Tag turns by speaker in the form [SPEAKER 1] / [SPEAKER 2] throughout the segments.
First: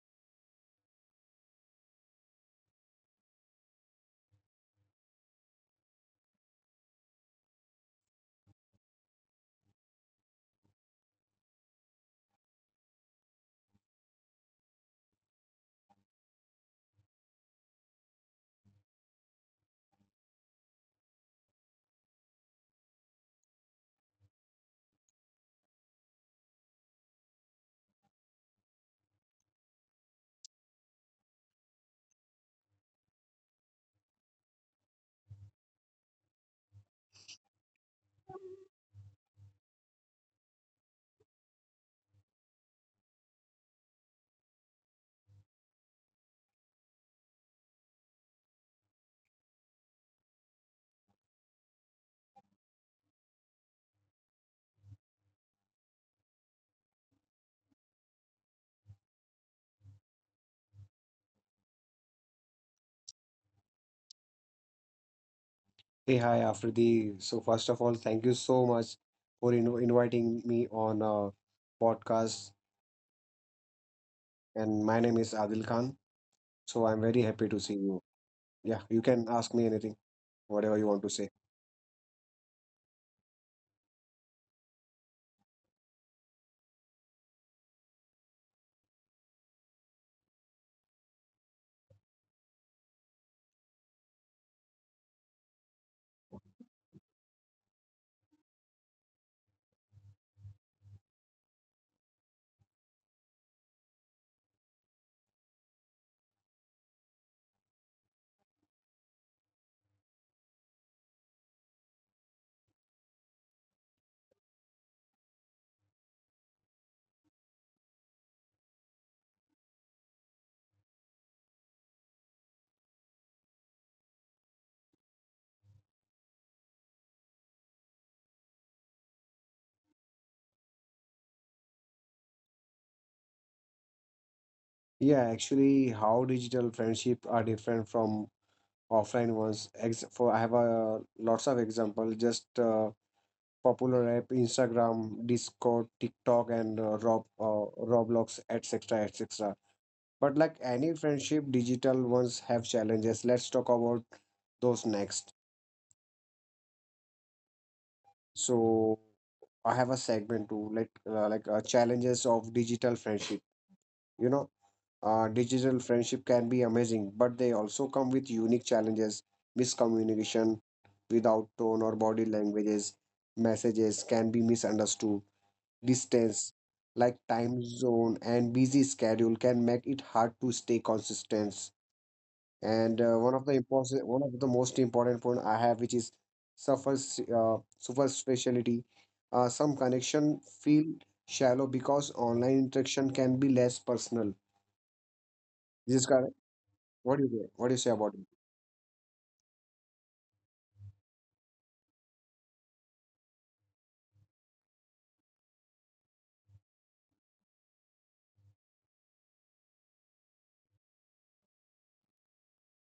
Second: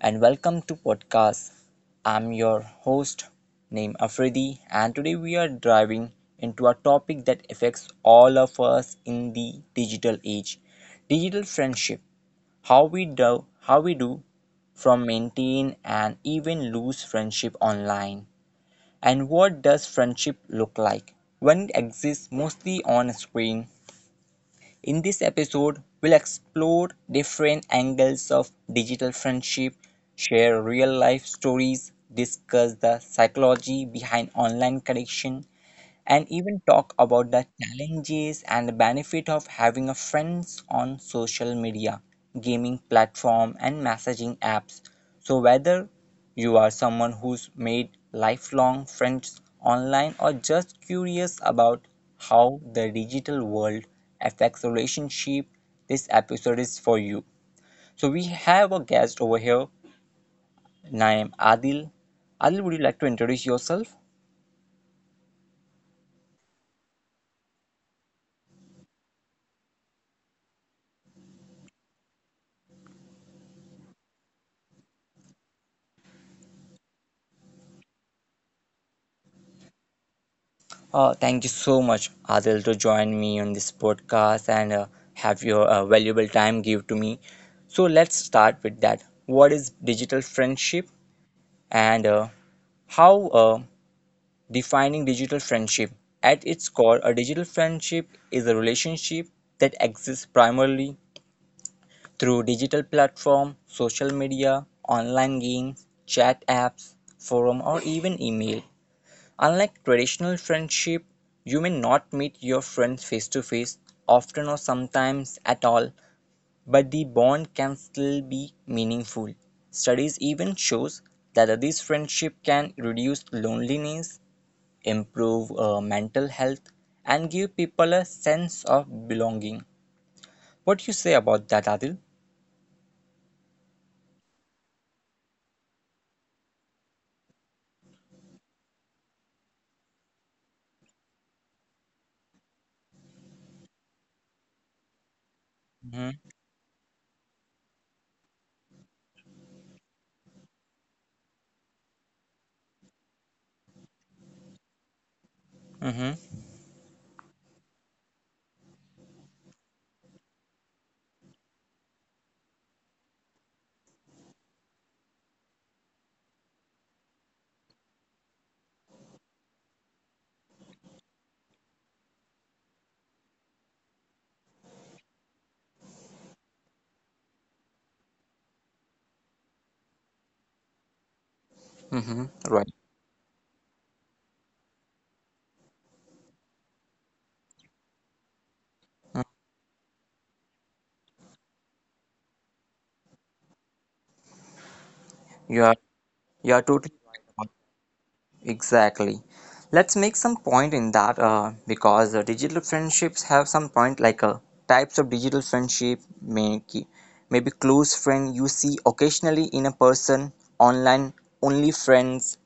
[SPEAKER 1] and welcome to podcast. I'm your host named Afridi, and today we are diving into a topic that affects all of us in the digital age. Digital friendship. How we do how we do from maintain and even lose friendship online. And what does friendship look like when it exists mostly on a screen? In this episode, we'll explore different angles of digital friendship, share real life stories, discuss the psychology behind online connection, and even talk about the challenges and the benefit of having a friends on social media, gaming platform and messaging apps. So whether you are someone who's made lifelong friends online or just curious about how the digital world affects relationship. This episode is for you. So we have a guest over here named Adil. Adil, would you like to introduce yourself?
[SPEAKER 2] Hey, hi, Afridi. So first of all, thank you so much for inviting me on a podcast. And my name is Adil Khan. So I'm very happy to see you. Yeah, you can ask me anything, whatever you want to
[SPEAKER 1] Uh,
[SPEAKER 2] say.
[SPEAKER 1] thank you so much, Adil, to join me on this podcast and have your valuable time give to me. So let's start with that. What is digital friendship and how defining digital friendship. At its core, a digital friendship is a relationship that exists primarily through digital platforms, social media, online games, chat apps, forum, or even email. Unlike traditional friendship, you may not meet your friends face to face, often or sometimes at all, but the bond can still be meaningful. Studies even shows that this friendship can reduce loneliness improve mental health, and give people a sense of belonging. What do you say about that, Adil?
[SPEAKER 2] Yeah, actually, how digital friendship are different from offline ones. Ex for I have a lots of example. Just popular app, Instagram, Discord, TikTok,
[SPEAKER 1] Mm-hmm.
[SPEAKER 2] and Roblox, etc., etc. But like any friendship, digital ones have challenges. Let's talk about those next.
[SPEAKER 1] Mm-hmm.
[SPEAKER 2] So I have a segment to like challenges of digital friendship. You know, digital friendship can be amazing, but they also come with unique challenges: miscommunication without tone or body languages, messages can be misunderstood, distance like time zone and busy schedule can make it hard to stay consistent.
[SPEAKER 1] Mm-hmm.
[SPEAKER 2] And
[SPEAKER 1] Right.
[SPEAKER 2] one of the one of the most important point I have, which is suffer superficiality. Some connection feel shallow because online interaction can be less personal. This
[SPEAKER 1] You
[SPEAKER 2] is
[SPEAKER 1] are
[SPEAKER 2] correct.
[SPEAKER 1] you are
[SPEAKER 2] What do you
[SPEAKER 1] totally
[SPEAKER 2] say? What do you
[SPEAKER 1] right.
[SPEAKER 2] say about it?
[SPEAKER 1] Exactly. Let's make some point in that because digital friendships have some point like types of digital friendship, maybe close friend you see occasionally in a person, online only friends,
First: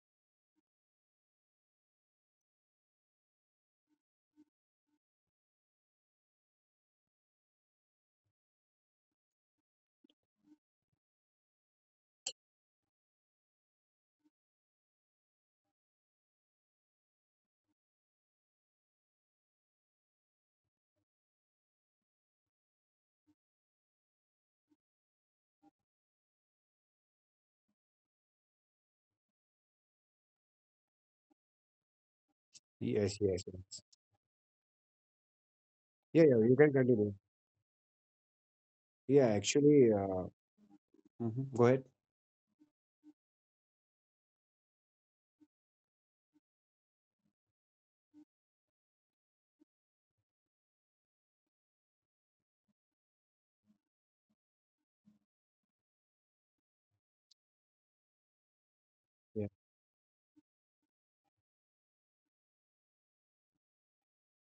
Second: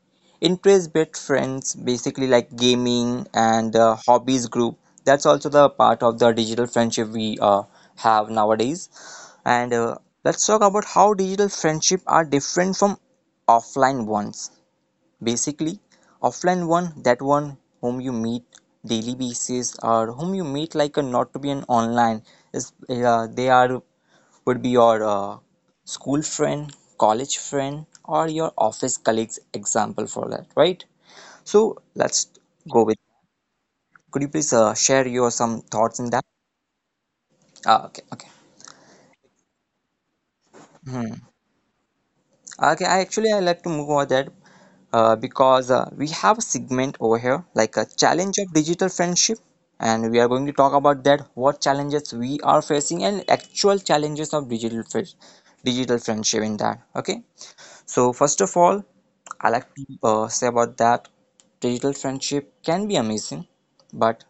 [SPEAKER 1] interest-based friends, basically like gaming and hobbies group. That's also the part of the digital friendship we have nowadays. And let's talk about how digital friendship are different from offline ones. Basically offline one, that one whom you meet daily basis or whom you meet like a not to be an online is they are would be your school friend, college friend or your office colleagues, example for that, right? So let's go with,
[SPEAKER 2] Yes, yes, yes.
[SPEAKER 1] could you please share your some thoughts in
[SPEAKER 2] Yeah,
[SPEAKER 1] that?
[SPEAKER 2] yeah, you can continue.
[SPEAKER 1] Okay.
[SPEAKER 2] Yeah, actually, mhm, go ahead.
[SPEAKER 1] Okay, I actually I like to move over that because we have a segment over here like a challenge of digital friendship, and we are going to talk about that what challenges we are facing and actual challenges of digital friendship in that. Okay, so first of all,
[SPEAKER 2] Yeah.
[SPEAKER 1] I like to say about that digital friendship can be amazing, but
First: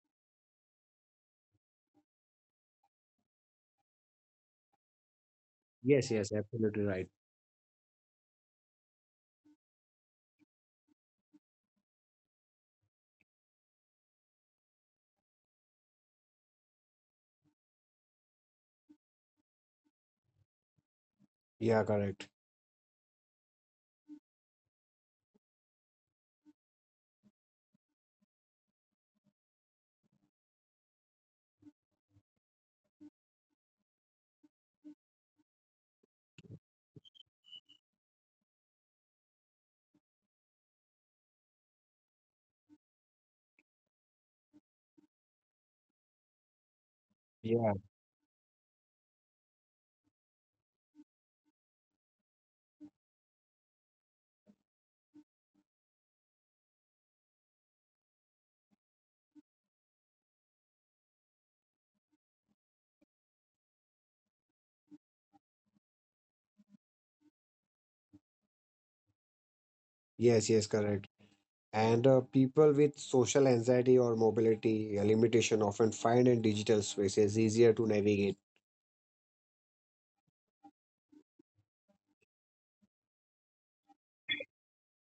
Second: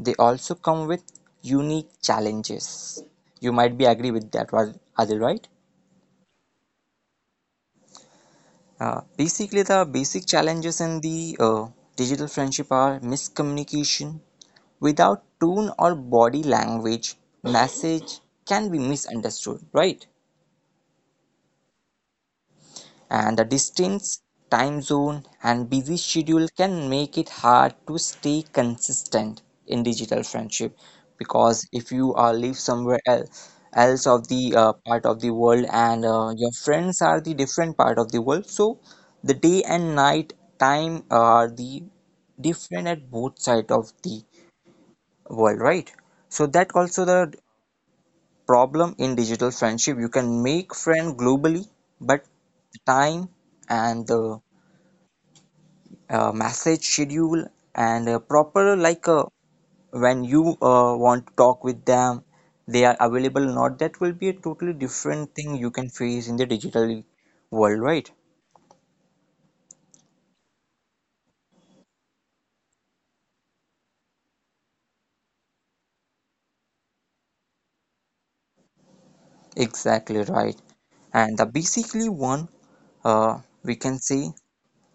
[SPEAKER 1] they also come with unique challenges. You might be agree with that, Adil, right?
[SPEAKER 2] Yes, yes, absolutely right.
[SPEAKER 1] Basically, the basic challenges in the digital friendship are miscommunication. Without tone or body language, message can be misunderstood, right?
[SPEAKER 2] Yeah, correct.
[SPEAKER 1] And the distance, time zone, and busy schedule can make it hard to stay consistent in digital friendship, because if you live somewhere else else of the part of the world and your friends are the different part of the world, so the day and night time are the different at both sides of the world, right? So that also the
[SPEAKER 2] Yeah,
[SPEAKER 1] problem in digital friendship. You can make friend globally, but the time and the message schedule and proper when you want to talk with them, they are available or not, that will be a totally different thing you can face in the digital world, right?
[SPEAKER 2] yes, yes, correct. And people with social anxiety or mobility limitation often find in digital spaces easier to navigate.
[SPEAKER 1] Exactly right. And the basically one, uh, we can say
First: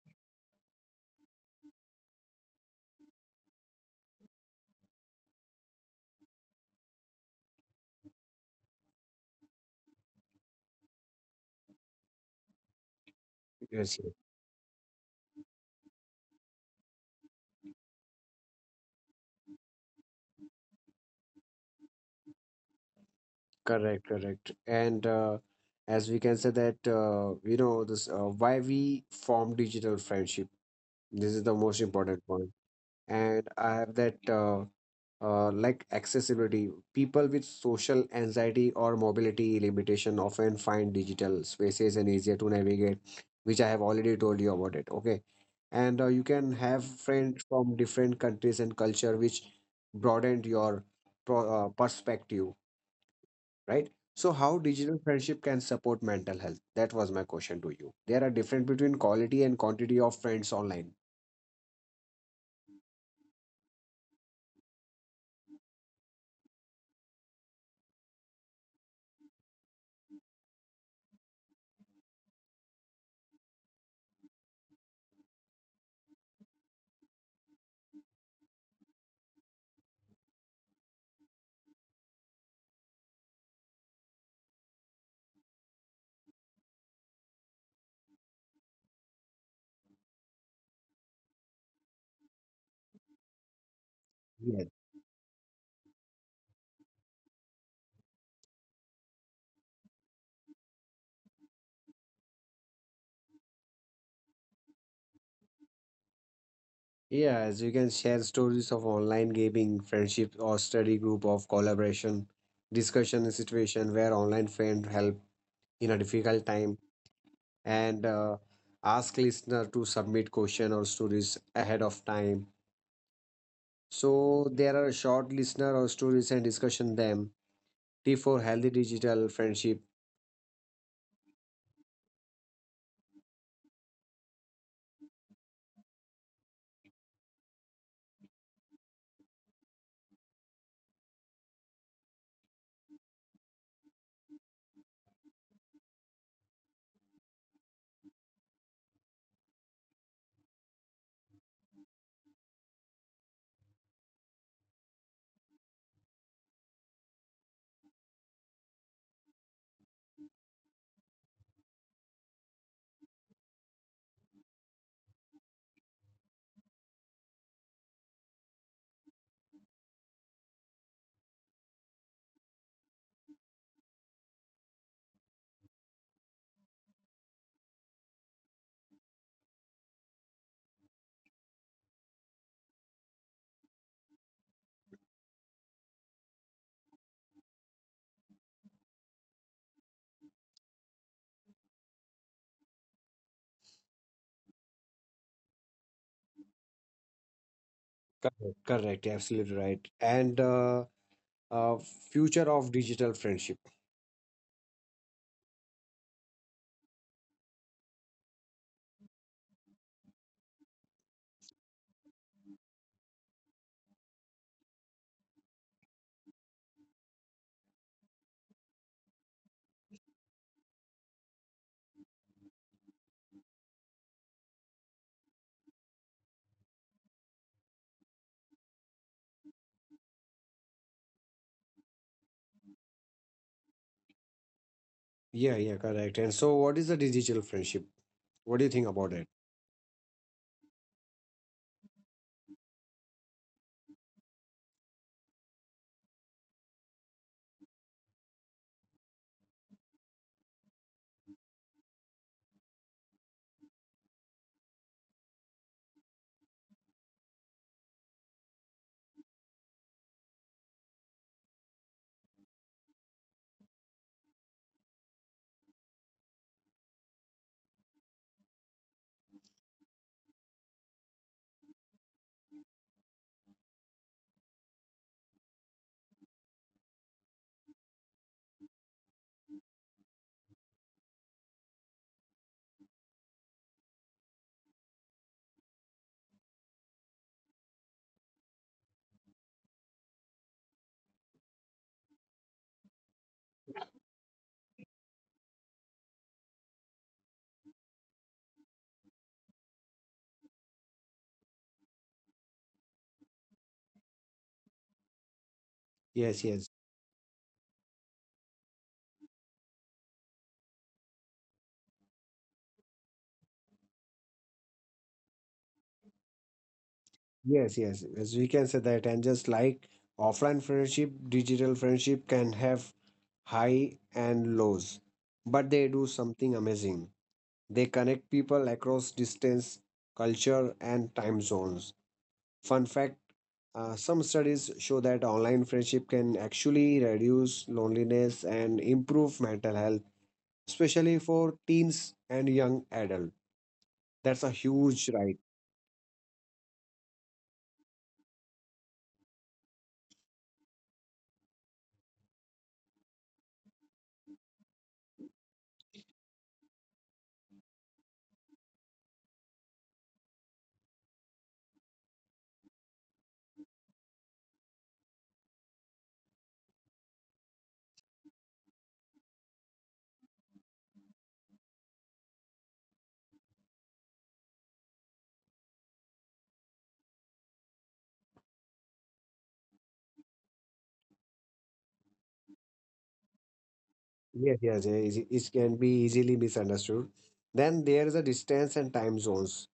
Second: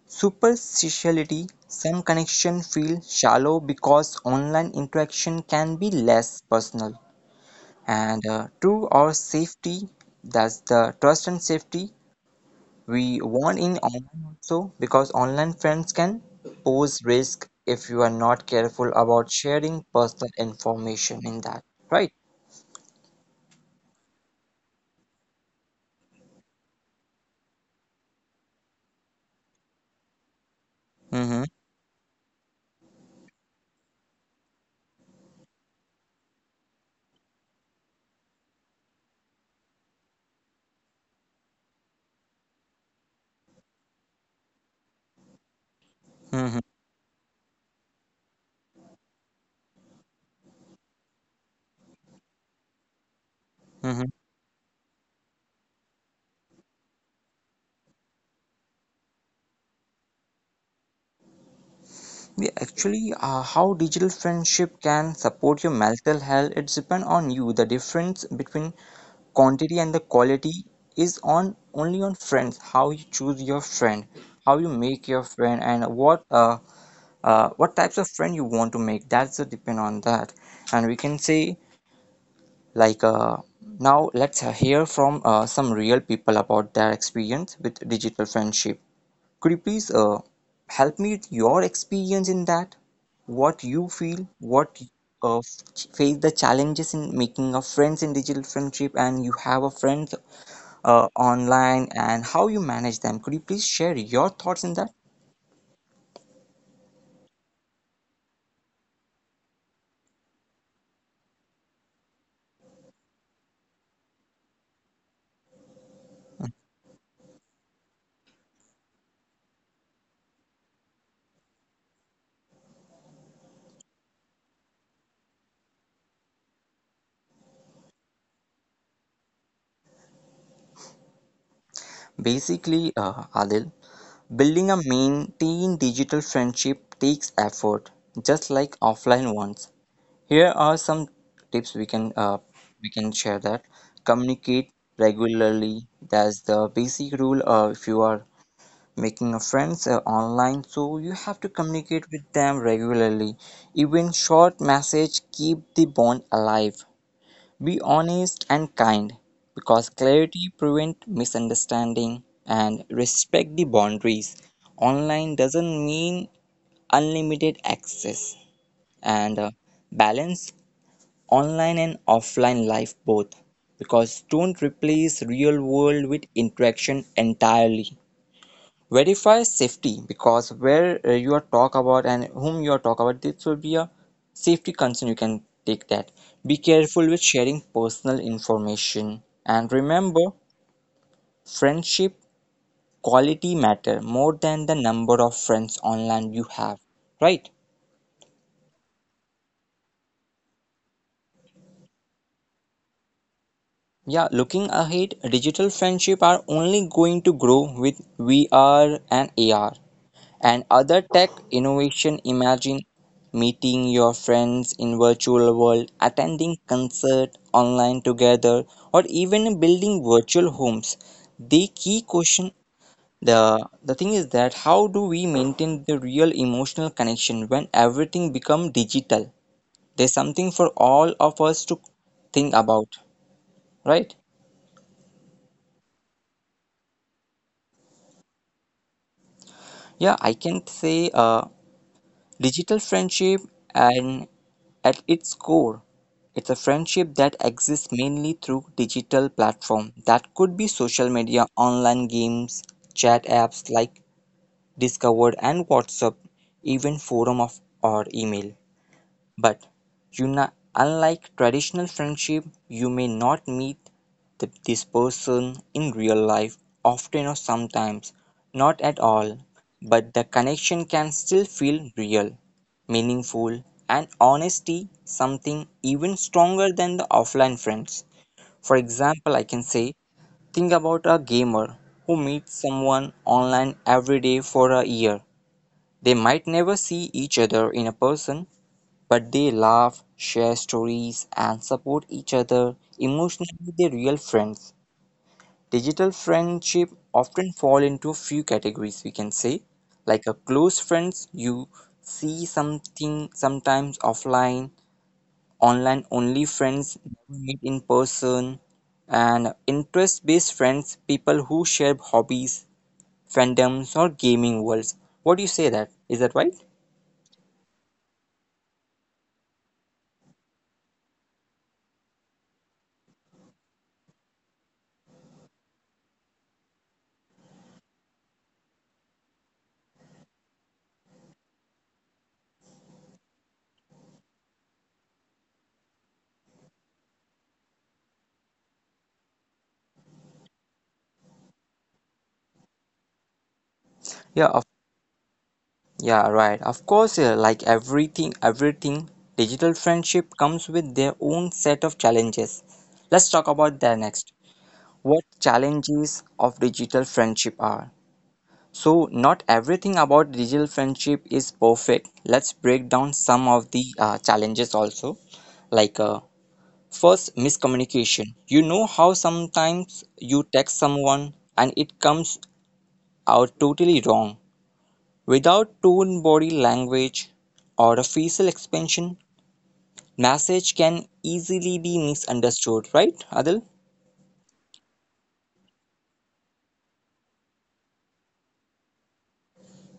[SPEAKER 1] superficiality, some connection feel shallow because online interaction can be less personal. And true or safety, that's the trust and safety. We warn in
[SPEAKER 2] Yes, yes.
[SPEAKER 1] online also because online friends can pose risk if you are not careful about sharing personal information in that, right?
[SPEAKER 2] Correct, correct. And as we can say that, you know, this why we form digital friendship. This is
[SPEAKER 1] Mm-hmm.
[SPEAKER 2] the most important point. And I have that like accessibility. People with social anxiety or mobility limitation often find digital spaces and easier to navigate, which I have already told you about it. Okay, and you can
[SPEAKER 1] Mm-hmm.
[SPEAKER 2] have friends from different countries and culture, which broadened your perspective, right?
[SPEAKER 1] Mm-hmm.
[SPEAKER 2] So, how digital friendship can support mental health? That was my question to you. There are difference between quality and quantity of friends online.
[SPEAKER 1] How digital friendship can support your mental health, it depends on you. The difference between quantity and the quality is on only on friends. How you choose your friend, how you make your friend, and what types of friend you want to make, that's a depend on that. And we can say like uh, now let's hear from some real people about their experience with digital friendship. Could you please help me with your experience in that, what you feel,
[SPEAKER 2] Yes.
[SPEAKER 1] what uh, face the challenges in making a friends in digital friendship, and you have a friend online, and how you manage them? Could you please share your thoughts in that?
[SPEAKER 2] Yeah, as you can share stories of online gaming, friendship, or study group of collaboration, discussion in situation where online friend help in a difficult time, and ask listener to submit question or stories ahead of time. So there are short listener or stories and discussion them. T for healthy digital friendship.
[SPEAKER 1] Basically adil, building a maintained digital friendship takes effort, just like offline ones. Here are some tips we can share that. Communicate regularly. That's the basic rule. If you are making a friends online, so you have to communicate with them regularly. Even short message keep the bond alive. Be honest and kind because clarity prevents misunderstanding, and respect the boundaries. Online doesn't mean unlimited access. And balance online and offline life both, because don't replace real world with interaction entirely. Verify safety, because where you are talk about and whom you are talk about, this will be a safety concern you can take that. Be careful with sharing personal information, and remember, friendship quality matter more than the number of friends online you have, right?
[SPEAKER 2] Correct, correct, absolutely right. And uh, future of digital friendship.
[SPEAKER 1] Yeah, looking ahead, digital friendship are only going to grow with VR and AR and other tech innovation. Imagine meeting your friends in virtual world, attending concert online together, or even building virtual homes. The key question, the thing is that, how do we maintain the real emotional connection when everything become digital? There's something for all of us to think about, right?
[SPEAKER 2] Yeah, yeah, correct. And so, what is the digital friendship? What do you think about it?
[SPEAKER 1] Yeah, I can say digital friendship, and at its core, it's a friendship that exists mainly through digital platform. That could be social media, online games, chat apps like Discord and WhatsApp, even forum of or email. But you know, unlike traditional friendship, you may not meet this person in real life often or sometimes not at all, but the connection can still feel real, meaningful, and honesty something even stronger than the offline friends. For example, I can say, think about a gamer who meets someone online every day for a year. They might never see each other in a person, but they laugh, share stories, and support each other. Emotionally, they're real friends. Digital friendship often fall into a few categories we can say, like a close friends you see something sometimes offline, online only
[SPEAKER 2] Yes, yes,
[SPEAKER 1] friends never meet in person, and interest-based friends people who share hobbies, fandoms, or gaming worlds. What do you say that? Is that right?
[SPEAKER 2] yes, yes. As we can say that, and just like offline friendship, digital friendship can have high and lows, but they do something amazing. They connect people across distance, culture, and time zones. Fun fact, some studies show that online friendship can actually reduce loneliness and improve mental health, especially for teens and young adults. That's a
[SPEAKER 1] Yeah,
[SPEAKER 2] huge rise.
[SPEAKER 1] yeah, right. Of course, like everything, digital friendship comes with their own set of challenges. Let's talk about that next. What challenges of digital friendship are? So, not everything about digital friendship is perfect. Let's break down some of the challenges also. Like, uh, first, miscommunication. You know how sometimes you text someone and it comes out totally wrong. Without tone body language or a facial expansion, message can easily be misunderstood, right, Adil?
[SPEAKER 2] Yes, yes, yes, it can be easily misunderstood. Then there is a distance and time zones.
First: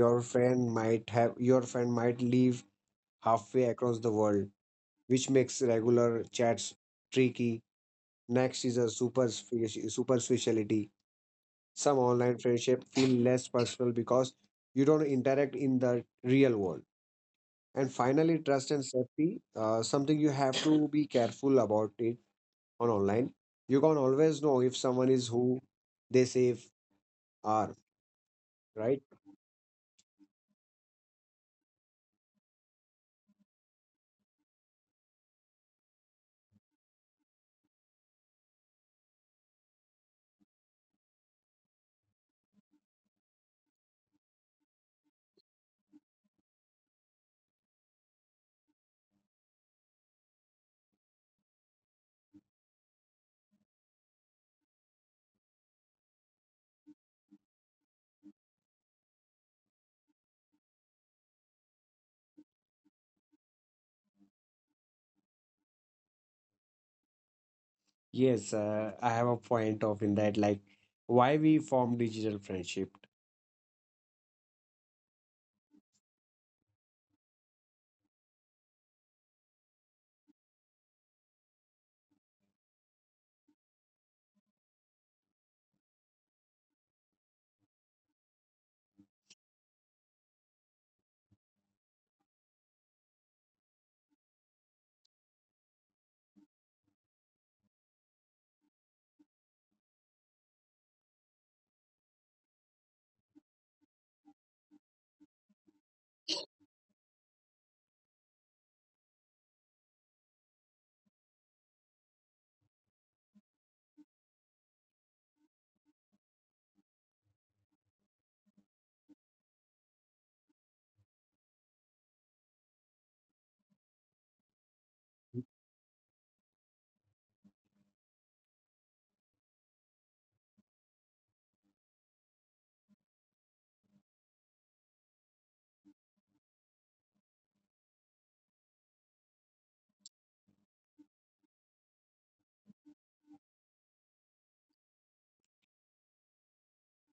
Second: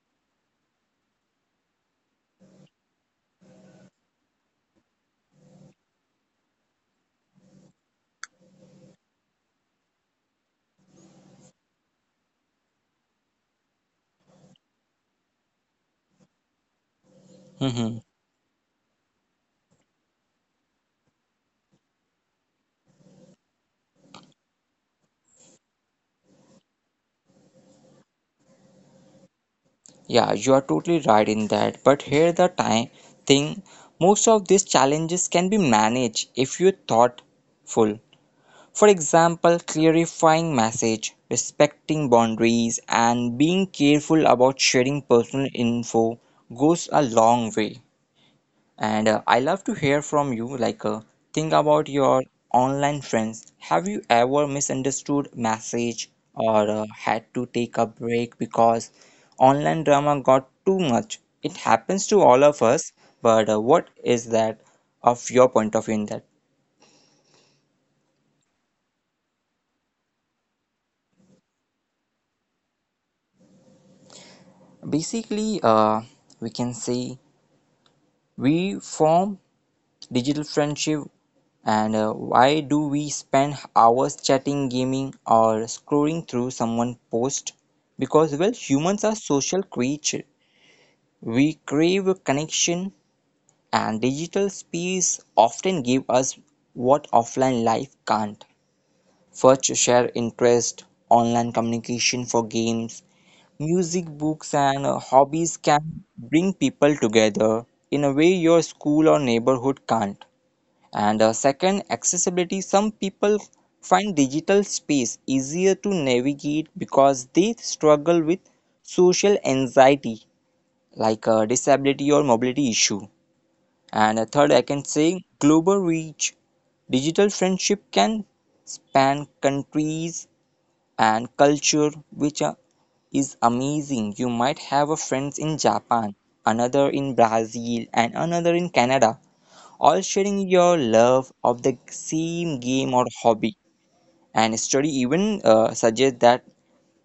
[SPEAKER 2] Your friend might live halfway across the world, which makes regular chats tricky. Next is a superficiality. Some online friendship feel less personal because you don't interact in the real world. And
[SPEAKER 1] Hmm.
[SPEAKER 2] finally, trust and safety, something you have to be careful about it on online. You can't always know if someone is who they say are, right.
[SPEAKER 1] Yeah, you are totally right in that. But here the time thing, most of these challenges can be managed if you are thoughtful. For example, clarifying message, respecting boundaries, and being careful about sharing personal info goes a long way. And I love to hear from you. Think about your online friends. Have you ever misunderstood message or had to take a break because online drama got too much? It happens to all of us, but what is that of your point of view in that?
[SPEAKER 2] Yes, I have a point of in that, like why we form digital friendship.
[SPEAKER 1] Basically, we can say we form digital friendship. And why do we spend hours chatting, gaming, or scrolling through someone's post? Because well, humans are social creatures, we crave a connection, and digital space often give us what offline life can't. First, share interest. Online communication for games, music, books and hobbies can bring people together in a way your school or neighborhood can't. And second, accessibility. Some people find digital space easier to navigate because they struggle with social anxiety, disability or mobility issue. And third, I can say global reach. Digital friendship can span countries and culture, which are- is amazing. You might have a friend in Japan, another in Brazil, and another in Canada, all sharing your love of the same game or hobby. And study even suggests that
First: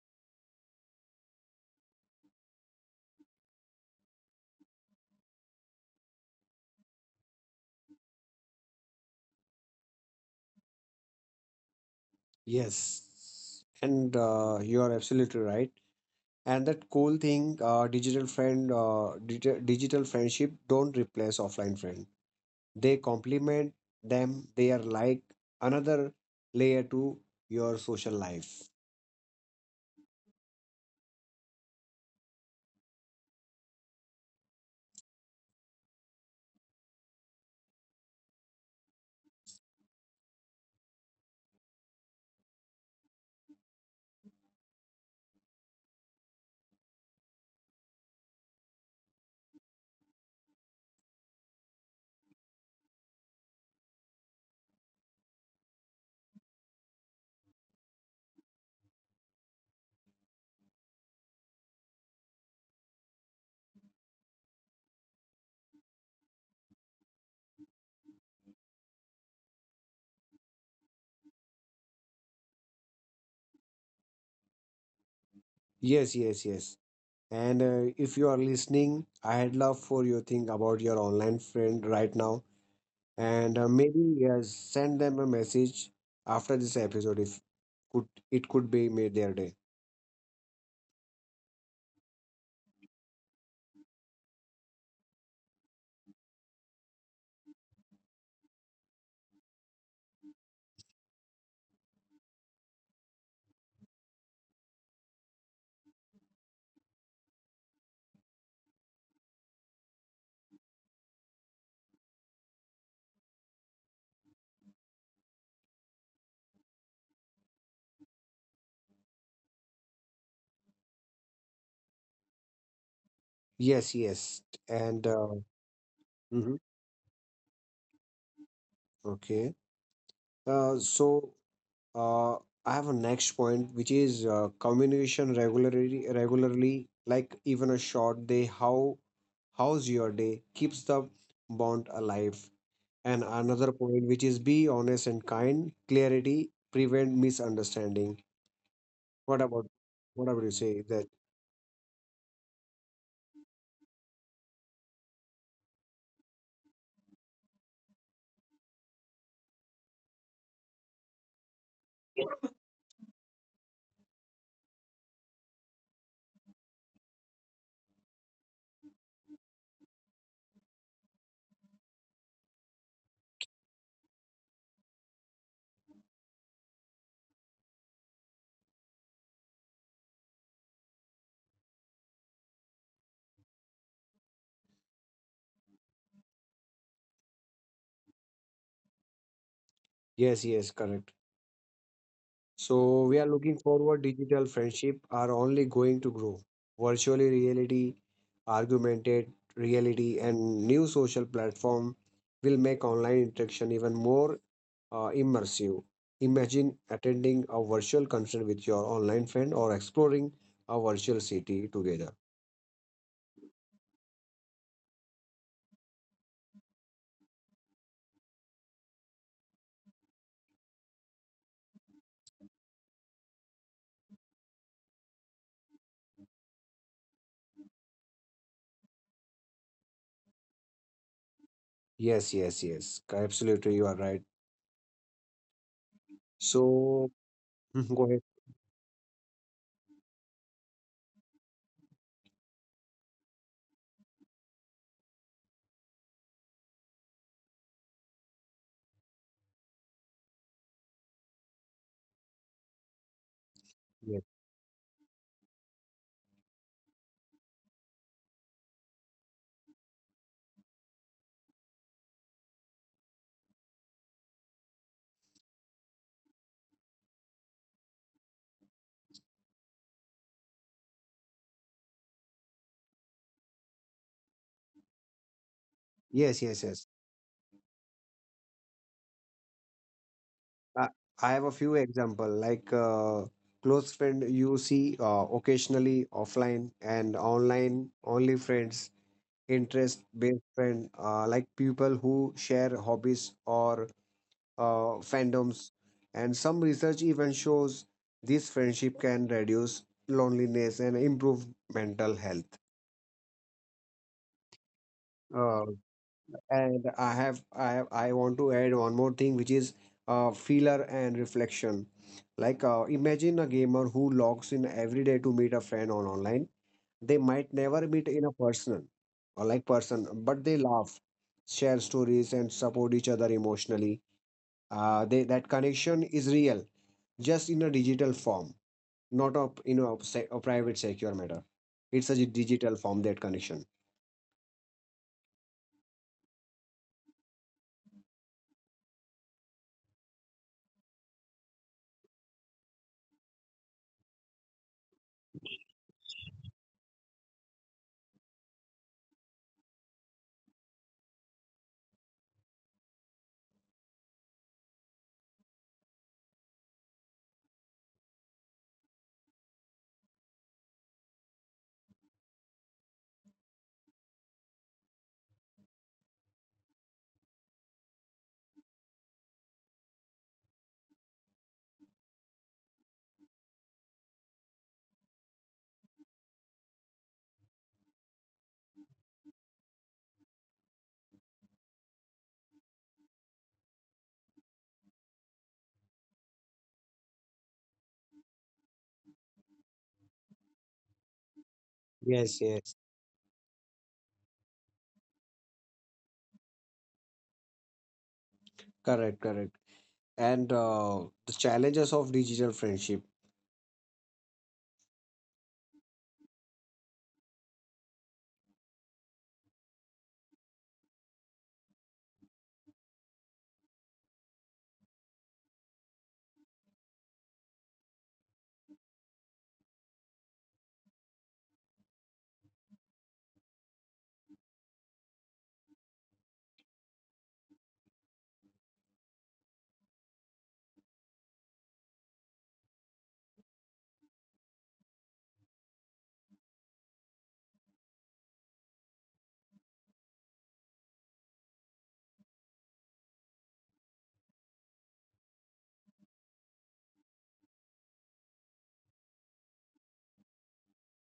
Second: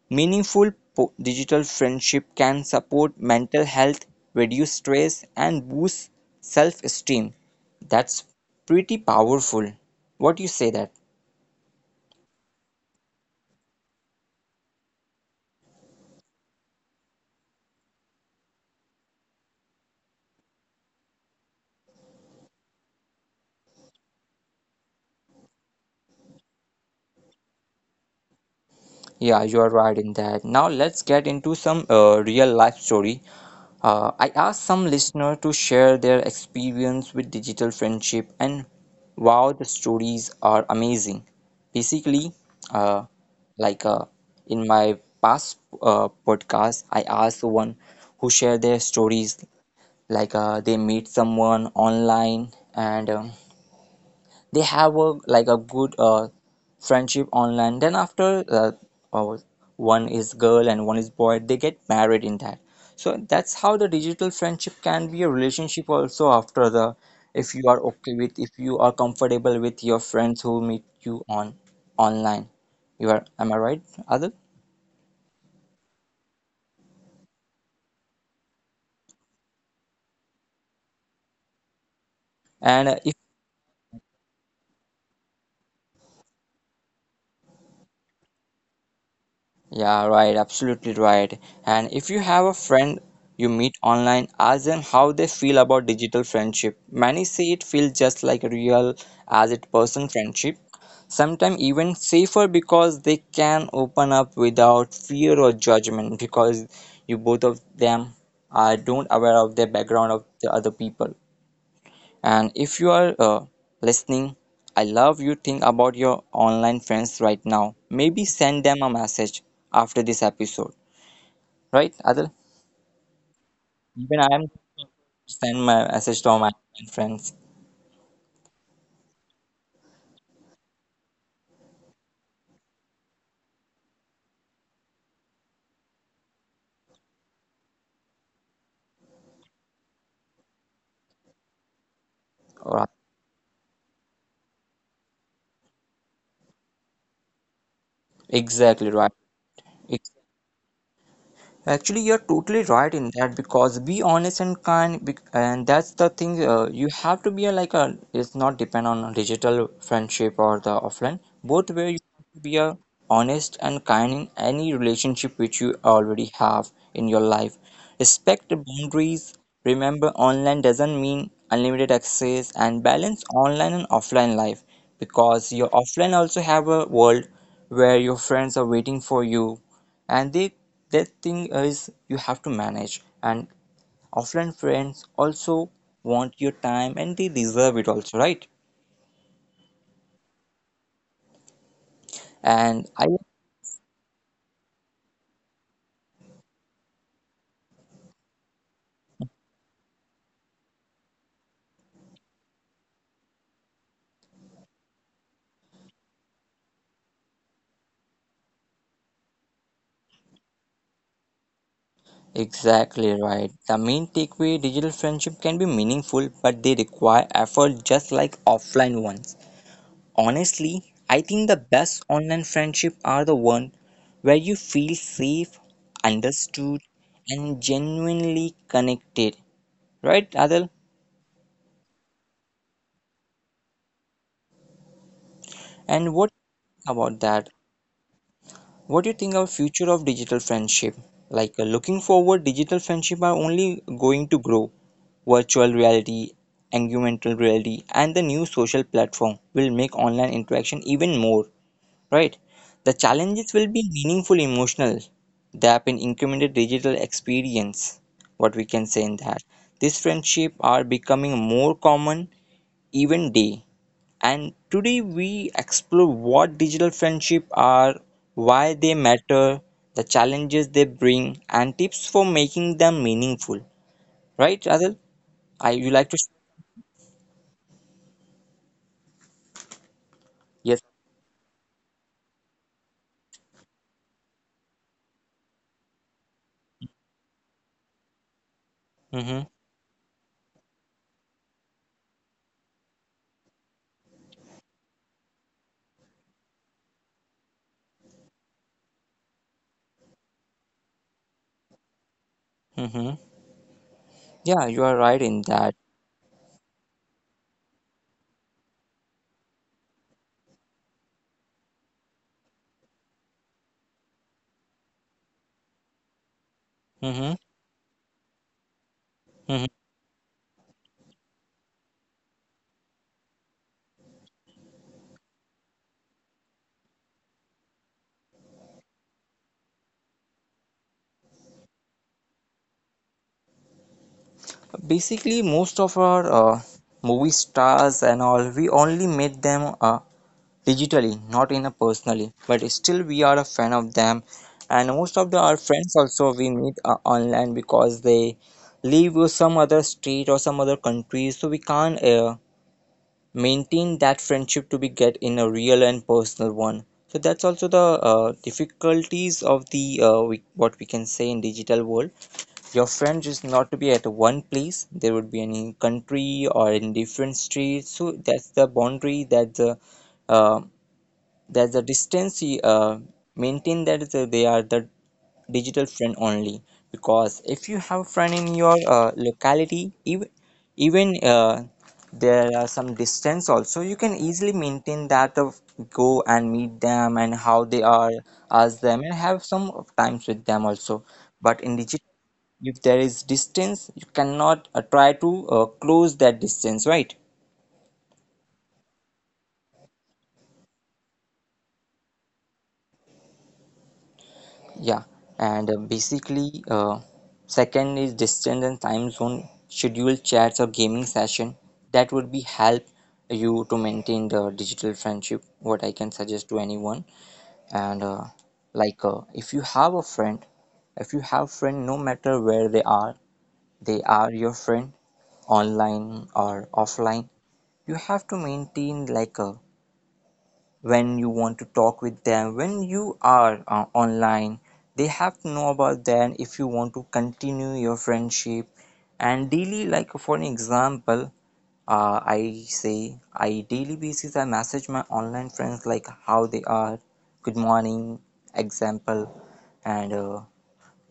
[SPEAKER 1] digital friendship can support mental health, reduce stress, and boost self-esteem. That's pretty powerful. What do you say that?
[SPEAKER 2] Yes, and you are absolutely right. And that cool thing, digital friendship don't replace offline friend. They complement them. They are like another layer to your social life.
[SPEAKER 1] Yeah, you are right in that. Now let's get into some real life story. I asked some listener to share their experience with digital friendship, and wow, the stories are amazing. Basically, uh, like uh, in my past podcast, I asked one who shared their stories, they meet someone online, and they have a like a good friendship online, then after uh, one is girl and one is boy, they get married in that. So that's how the digital friendship can be a relationship also, after the, if you are okay with, if you are comfortable with your friends who meet you on online, you are, am I right, Adil?
[SPEAKER 2] Yes, yes, yes. And if you are listening, I had love for your thing about your online friend right now.
[SPEAKER 1] And
[SPEAKER 2] And maybe send them a message after this episode. If could it could be made their day.
[SPEAKER 1] Yeah, right, absolutely right. And if you have a friend you meet online, ask them how they feel about digital friendship. Many say it feels just like real as it person friendship, sometimes even safer because they can open up without fear or judgment, because you, both of them, are don't aware of the background of the other people. And if you are listening, I love you think about your online friends right now. Maybe send them a message after this episode, right, Adil?
[SPEAKER 2] Yes, yes,
[SPEAKER 1] Even I am
[SPEAKER 2] and
[SPEAKER 1] send my message to
[SPEAKER 2] mhm,
[SPEAKER 1] all my friends.
[SPEAKER 2] okay. Uh, so uh, I have a next point, which is communication regularly, like even a short day. How's your day keeps the bond alive.
[SPEAKER 1] All right.
[SPEAKER 2] And another point, which is be honest and kind. Clarity prevent misunderstanding.
[SPEAKER 1] Exactly right.
[SPEAKER 2] What about what about you say that?
[SPEAKER 1] Actually, you're totally right in that, because be honest and kind, bec- and that's the thing. You have to be a, like a. It's not depend on a digital friendship or the offline. Both way, you have to be a honest and kind in any relationship which you already have in your life. Respect the boundaries. Remember, online doesn't mean unlimited access, and balance online and offline life, because your offline also have a world where your friends are waiting for you, and the that thing is, you have to manage, and offline friends also want your time and they deserve it also, right?
[SPEAKER 2] Yes, yes, correct.
[SPEAKER 1] And
[SPEAKER 2] So
[SPEAKER 1] I,
[SPEAKER 2] we are looking forward, digital friendship are only going to grow. Virtually reality, augmented reality and new social platform will make online interaction even more immersive. Imagine attending a virtual concert with your online friend or exploring a virtual city together.
[SPEAKER 1] exactly right, the main takeaway, digital friendship can be meaningful, but they require effort just like offline ones. Honestly, I think the best online friendship are the one where you feel safe, understood, and genuinely connected, right, Adil?
[SPEAKER 2] Yes, yes, yes. Absolutely, you are right.
[SPEAKER 1] And what
[SPEAKER 2] So
[SPEAKER 1] about that?
[SPEAKER 2] go ahead.
[SPEAKER 1] What do you think our future of digital friendship? Looking forward, digital friendship are only going to grow. Virtual reality, augmented reality, and the new social platform will make online interaction even more, right? The challenges will be
[SPEAKER 2] Yes,
[SPEAKER 1] meaningful emotional. They have been incremented digital experience, what we can say in that. These friendship are becoming more common Event Day, and today we explore what digital friendships are, why they matter, the challenges they bring, and tips for making them meaningful. Right, Adil? I you like to?
[SPEAKER 2] yes, yes, yes. I
[SPEAKER 1] Yes.
[SPEAKER 2] I have a few example, like close friend you see occasionally offline and online only friends,
[SPEAKER 1] Mm-hmm.
[SPEAKER 2] interest based friend, like people who share hobbies or fandoms, and some research even shows this friendship can reduce loneliness and improve mental health.
[SPEAKER 1] Mm-hmm. Yeah, you are right in
[SPEAKER 2] Uh,
[SPEAKER 1] that.
[SPEAKER 2] And I want to add one more thing, which is feeler and reflection. Like imagine a gamer who logs in every day to meet a friend on online. They
[SPEAKER 1] Mm-hmm.
[SPEAKER 2] might never meet in a person or like
[SPEAKER 1] Mm-hmm.
[SPEAKER 2] person, but they laugh, share stories, and support each other emotionally. They that connection is real, just in a digital form, not a you know a, a private secure matter. It's a digital form that connection.
[SPEAKER 1] Basically, most of our movie stars and all, we only met them. Digitally, not in a personally, but still we are a fan of them. And most of the, our friends also we meet online, because they live with some other state or some other country, so we can't maintain that friendship to be get in a real and personal one. So that's also the difficulties of the we, what we can say in digital world. Your friend is not to be at one place. There would be any country or in different streets. So that's the boundary that the uh, there's a distance you, maintain that they are the digital friend only, because if you have a friend in your locality, even even uh, there are some distance also, you can easily maintain that of go and meet them and how they are, ask them, and have some of times with them also. But in digital,
[SPEAKER 2] Yes, yes.
[SPEAKER 1] if there is distance, you cannot try to close that distance, right?
[SPEAKER 2] Correct, correct. And the challenges of digital friendship.
[SPEAKER 1] Yeah, and basically, second is distance and time zone, scheduled chats or gaming session. That would be help you to maintain the digital friendship. What I can suggest to anyone, and if you have a friend, if you have friend, no matter where they are your friend online or offline. You have to maintain like a, when you want to talk with them, when you are online, they have to know about that if you want to continue your friendship. And daily, like for an example, I say I daily basis I message my online friends like how they are, good morning, example. And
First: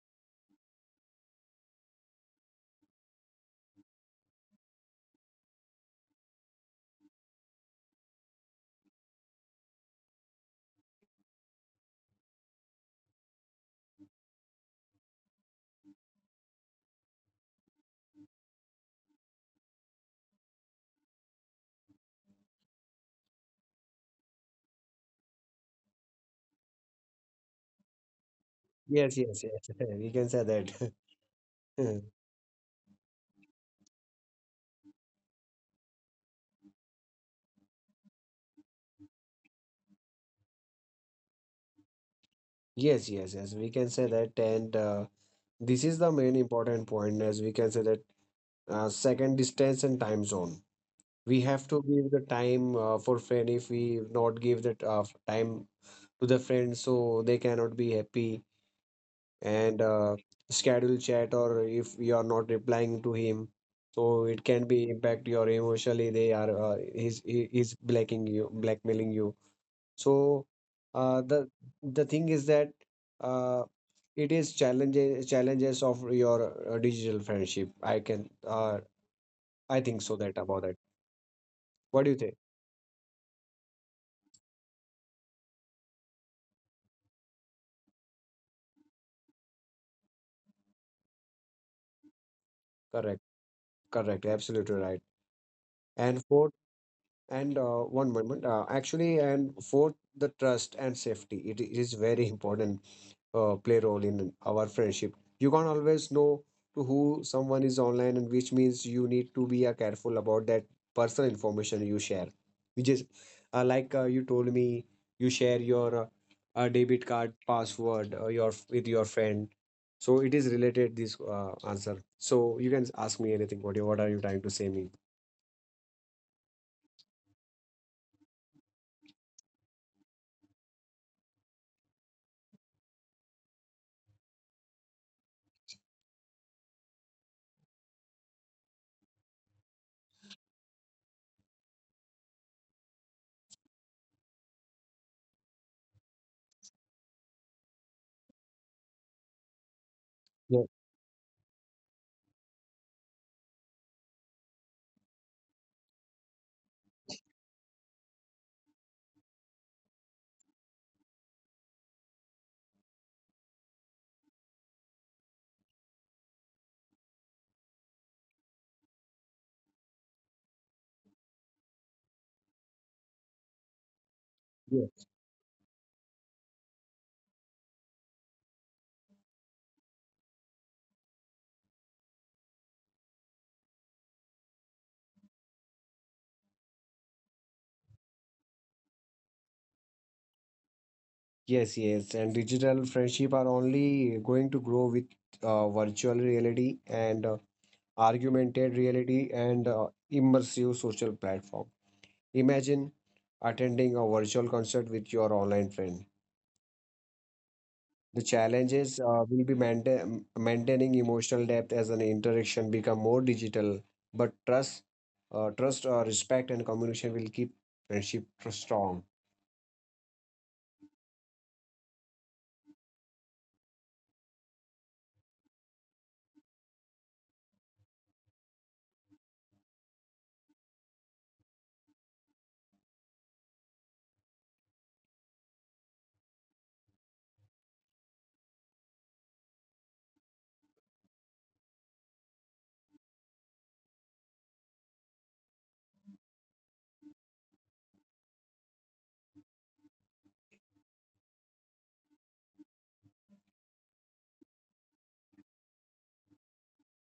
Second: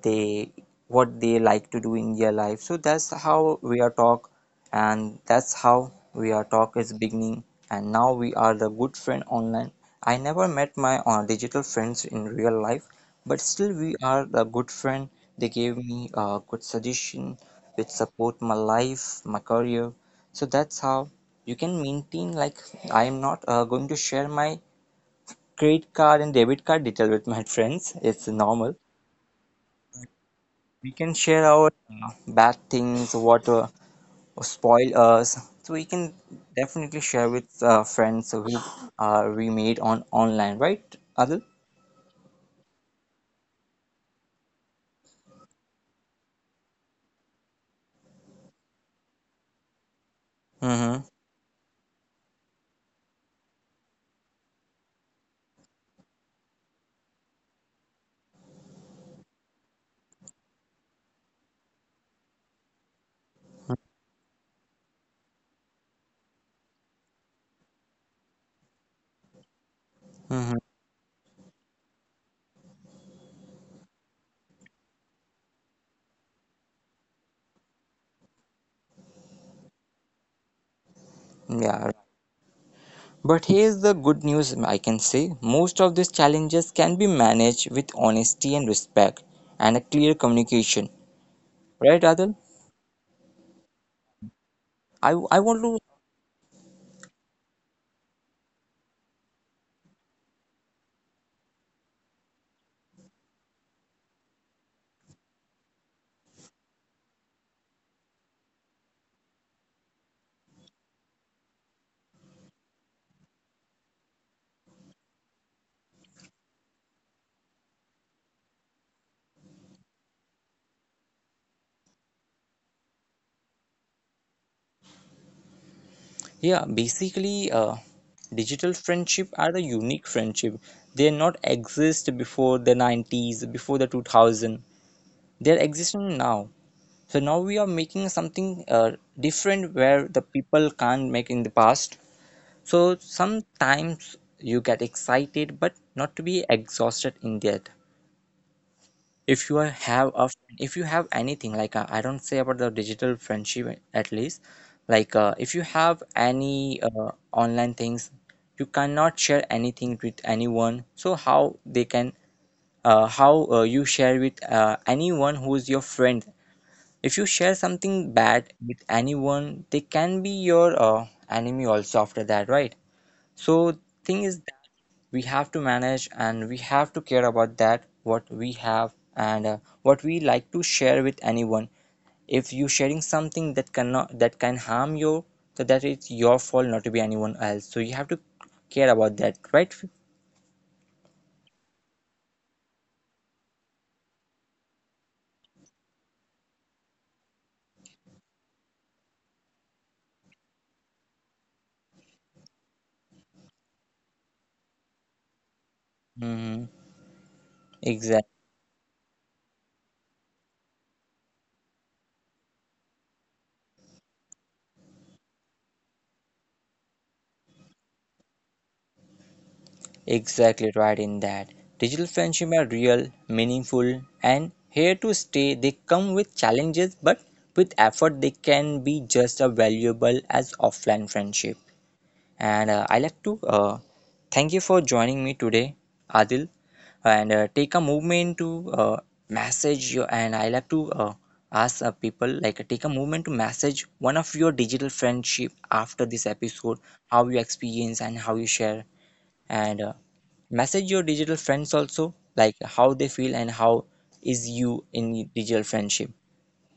[SPEAKER 1] they what they like to do in their life, so that's how we are talk, and that's how we are talk is beginning, and now we are the good friend online. I never met my digital friends in real life, but still we are the good friend. They gave me a good suggestion which support my life, my career. So that's how you can maintain. Like, I am not going to share my credit card and debit card detail with my friends, it's normal.
[SPEAKER 2] Yes, yes, yes. We can say
[SPEAKER 1] We
[SPEAKER 2] that.
[SPEAKER 1] can share our bad things what spoil us, so we can definitely share with friends who we made on online, right, Adil?
[SPEAKER 2] Yes, yes, yes. We can say that. And this is the main important point, as we can say that second distance and time zone.
[SPEAKER 1] Mm-hmm.
[SPEAKER 2] We have to give the time for friend. If we not give that time to the friend, so they cannot be happy. And schedule chat, or if you are not replying to him, so it can be impact your emotionally. They are he's blacking you blackmailing you. So
[SPEAKER 1] Mm-hmm.
[SPEAKER 2] the the thing is that uh, it is challenges of your digital friendship. I can I think so that about that.
[SPEAKER 1] Yeah, right.
[SPEAKER 2] What do you think?
[SPEAKER 1] But here's the good news, I can say, most of these challenges can be managed with honesty and respect and a clear communication, right, Adil?
[SPEAKER 2] Correct, correct, absolutely right.
[SPEAKER 1] I want to.
[SPEAKER 2] And fourth. And one moment, and fourth, the trust and safety. It is very important play role in our friendship. You can't always know to who someone is online, and which means you need to be careful about that personal information you share. Which is like you told me, you share your debit card password your with your friend. So it is related this answer. So you can ask me anything. What are you trying to say me?
[SPEAKER 1] Yeah, basically, digital friendship are the unique friendship. They not exist before the 90s, before the 2000. They're existing now. So now we are making something different, where the people can't make in the past. So sometimes you get excited, but not to be exhausted in that. If you are- have a, if you have anything like, I don't say about the digital friendship at least, if you have any online things, you cannot share anything with anyone, so how they can how you share with anyone who is your friend. If you share something bad with anyone, they can be your enemy also after that, right? So thing is,
[SPEAKER 2] Yeah.
[SPEAKER 1] we have to manage and we have to care about that, what we have and what we like to share with anyone. If you sharing something that cannot, that can harm you, so that it's your fault, not to be anyone else, so you have to care about that, right?
[SPEAKER 2] Yes, yes, and digital friendship are only going to grow with virtual reality and augmented reality and immersive social platform. Imagine attending a virtual concert with your online friend.
[SPEAKER 1] Mm-hmm.
[SPEAKER 2] The
[SPEAKER 1] Exactly.
[SPEAKER 2] challenges will be maintaining emotional depth as an interaction become more digital, but trust, respect, and communication will keep friendship strong.
[SPEAKER 1] Exactly right in that. Digital friendship are real, meaningful, and here to stay. They come with challenges, but with effort they can be just as valuable as offline friendship. And I like to thank you for joining me today, Adil, and take a movement to message you. And I like to ask people, like, take a moment to message one of your digital friendship after this episode, how you experience and how you share, and message your digital friends also, like how they feel and how is you in digital friendship.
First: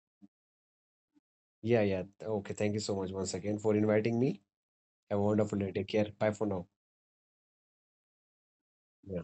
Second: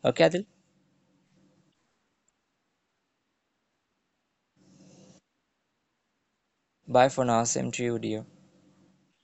[SPEAKER 1] Okay, Adil.
[SPEAKER 2] Yeah, yeah. Okay, thank you so much once again for inviting me. Have a wonderful day. Take care. Bye for now.
[SPEAKER 1] Bye for now. Same to you, dear.
[SPEAKER 2] Yeah.